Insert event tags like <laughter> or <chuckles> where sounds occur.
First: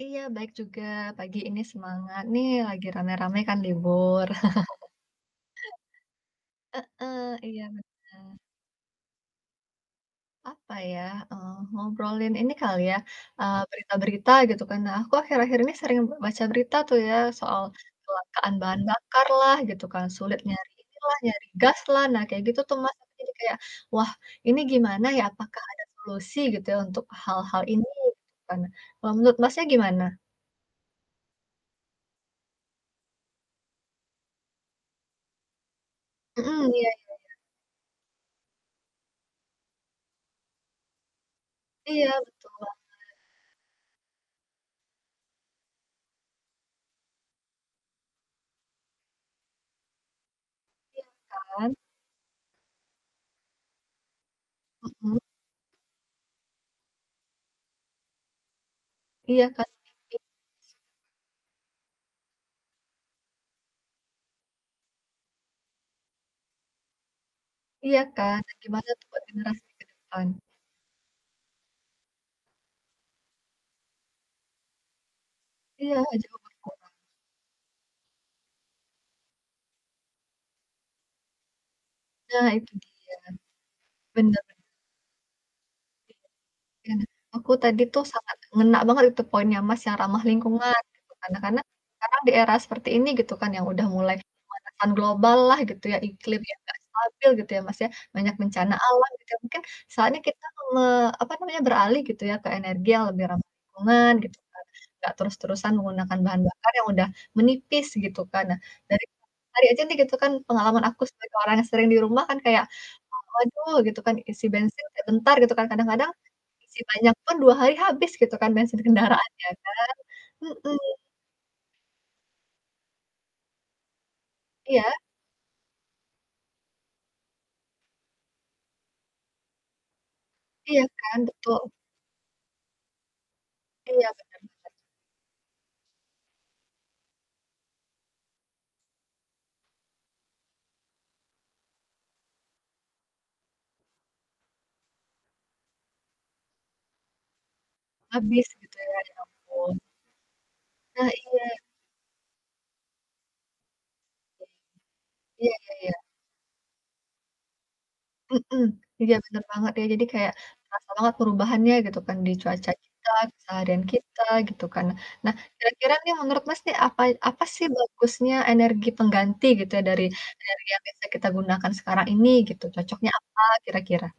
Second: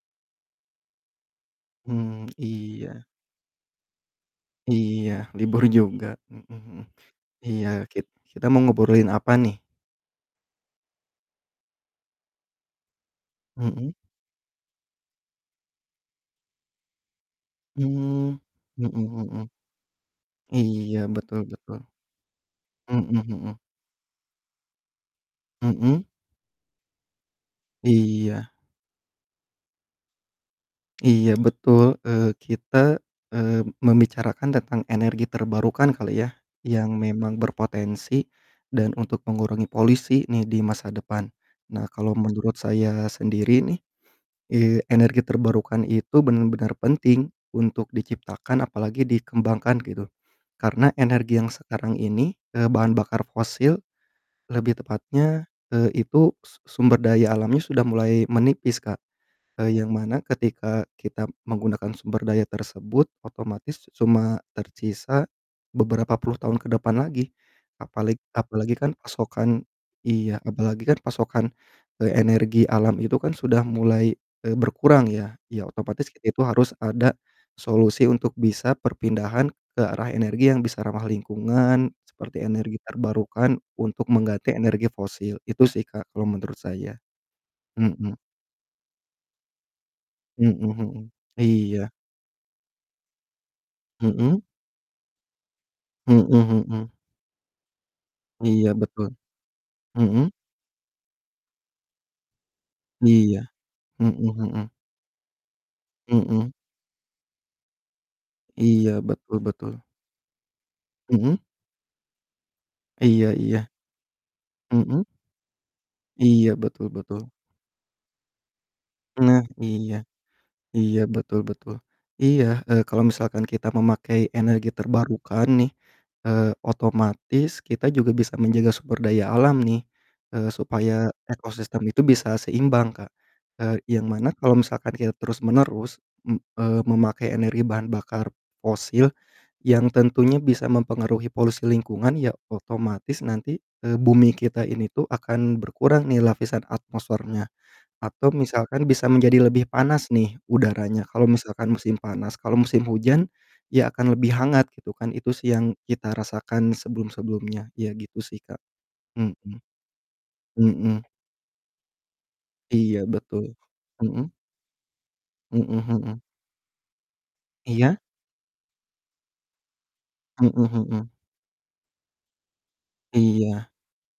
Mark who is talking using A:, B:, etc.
A: Iya, baik juga, pagi ini semangat
B: Mmm,
A: nih, lagi
B: iya.
A: rame-rame kan libur. <chuckles>
B: Iya. Libur juga, mhm mhm.
A: Heeh, iya
B: Iya,
A: bener.
B: kit kita mau ngobrolin apa nih?
A: Apa ya? Eee, ngobrolin ini kali ya, eee,
B: Mhm.
A: berita-berita, gitu kan. Nah, aku akhir-akhir ini sering be baca berita tuh ya soal
B: Mmm,
A: kecelakaan bahan
B: mhm
A: bakar
B: mhm.
A: lah gitu kan, sulit nyari
B: Iya
A: inilah
B: betul
A: nyari
B: betul.
A: gas lah, nah kayak gitu tuh Mas.
B: Mhm
A: Jadi
B: mhm.
A: kayak, "Wah, ini gimana ya, apakah ada
B: Mhm.
A: solusi gitu ya untuk hal-hal ini?" Gitu
B: Iya.
A: kan. Kalo, menurut Masnya gimana?
B: Iya betul. Eee, kita, eee, membicarakan tentang energi terbarukan kali ya
A: Mhm, iya
B: yang
A: iya iya.
B: memang berpotensi dan untuk mengurangi polisi nih di masa depan. Nah
A: Iya
B: kalau
A: betul.
B: menurut saya sendiri nih, eee, energi terbarukan itu bener-bener penting untuk diciptakan apalagi dikembangkan gitu. Karena
A: Iya
B: energi yang
A: kan.
B: sekarang ini, eee, bahan bakar fosil lebih
A: Mhm.
B: tepatnya, eee, itu su sumber daya alamnya sudah mulai menipis Kak.
A: Iya kan.
B: Eee, yang
A: I
B: mana ketika kita menggunakan sumber daya tersebut, otomatis cuma tersisa beberapa puluh tahun ke depan lagi.
A: Iya
B: Apaleg
A: kan. Nah
B: apalagi
A: gimana
B: kan
A: buat tuh buat generasi
B: pasokan
A: ke depan?
B: iya, apalagi kan pasokan, eee, energi alam itu kan sudah mulai, eee, berkurang ya, ya
A: Iya,
B: otomatis
A: jauh
B: itu harus
A: berkurang.
B: ada solusi untuk bisa perpindahan ke arah energi yang bisa ramah lingkungan, seperti
A: Nah itu
B: energi
A: dia.
B: terbarukan untuk
A: Bener
B: mengganti energi fosil. Itu sih Kak kalo menurut
A: Iya.
B: saya.
A: Aku tadi tuh
B: Mhm.
A: sangat ngena banget itu poinnya Mas yang ramah
B: Mhm
A: lingkungan
B: mhm.
A: itu. Karena karena,
B: Iya.
A: sekarang di era seperti ini gitu kan yang udah mulai
B: Mhm.
A: pemanasan global lah gitu ya
B: Mhm
A: iklim yang gak
B: mhm.
A: stabil gitu ya Mas ya, banyak
B: Iya
A: bencana alam
B: betul.
A: gitu ya mungkin soalnya
B: Mhm.
A: kita me apa namanya, beralih gitu ya ke energi yang lebih ramah
B: Iya.
A: lingkungan,
B: Mhm
A: gitu kan.
B: mhm.
A: Gak terus-terusan menggunakan bahan
B: Mhm.
A: bakar yang udah menipis gitu kan. Nah,
B: Iya
A: dari
B: betul
A: tadi
B: betul.
A: aja nih gitu kan pengalaman aku sebagai
B: Mhm.
A: orang yang sering di rumah kan kayak, mmm,
B: Iya iya.
A: waduh gitu kan isi bensin
B: Mhm.
A: sebentar gitu kan kadang-kadang,
B: Iya
A: isi
B: betul
A: banyak
B: betul.
A: pun 2 hari habis gitu kan bensin kendaraan
B: Nah
A: ya kan.
B: iya,
A: Mhm.
B: iya betul betul. Iya, eee, kalau misalkan kita memakai energi
A: Iya.
B: terbarukan nih, eee, otomatis kita juga bisa menjaga sumber daya alam nih. Eee,
A: Iya
B: supaya
A: kan, betul.
B: ekosistem itu bisa seimbang Kak. Eee, yang
A: Iya
B: mana
A: Bener
B: kalau
A: bener.
B: misalkan kita terus-menerus, m eee, memakai energi bahan bakar fosil yang tentunya bisa mempengaruhi polusi lingkungan ya otomatis nanti, eee, bumi kita ini tuh akan berkurang nih lapisan atmosfernya. Atau
A: Habis, gitu
B: misalkan
A: ya,
B: bisa
A: ya
B: menjadi lebih
A: ampun.
B: panas nih udaranya,
A: Nah
B: kalau
A: iya.
B: misalkan musim panas, kalau musim hujan ya akan lebih hangat gitu kan. Itu
A: Iya.
B: sih
A: Iya iya
B: yang
A: iya.
B: kita rasakan sebelum-sebelumnya. Ya gitu sih Kak.
A: Mhm. Iya, bener
B: Mhm.
A: banget ya. Jadi kayak terasa
B: Mhm.
A: banget perubahannya gitu kan di cuaca
B: Iya
A: kita
B: betul.
A: misalnya dengan kita,
B: Mhm.
A: gitu kan nah. Nah,
B: Mhm
A: kira-kira nih
B: mhm.
A: menurut Mas nih apa apa sih
B: Iya.
A: bagusnya energi pengganti gitu ya dari dari
B: Mhm
A: yang biasa
B: mhm.
A: kita gunakan sekarang ini gitu, cocoknya apa
B: Iya.
A: kira-kira?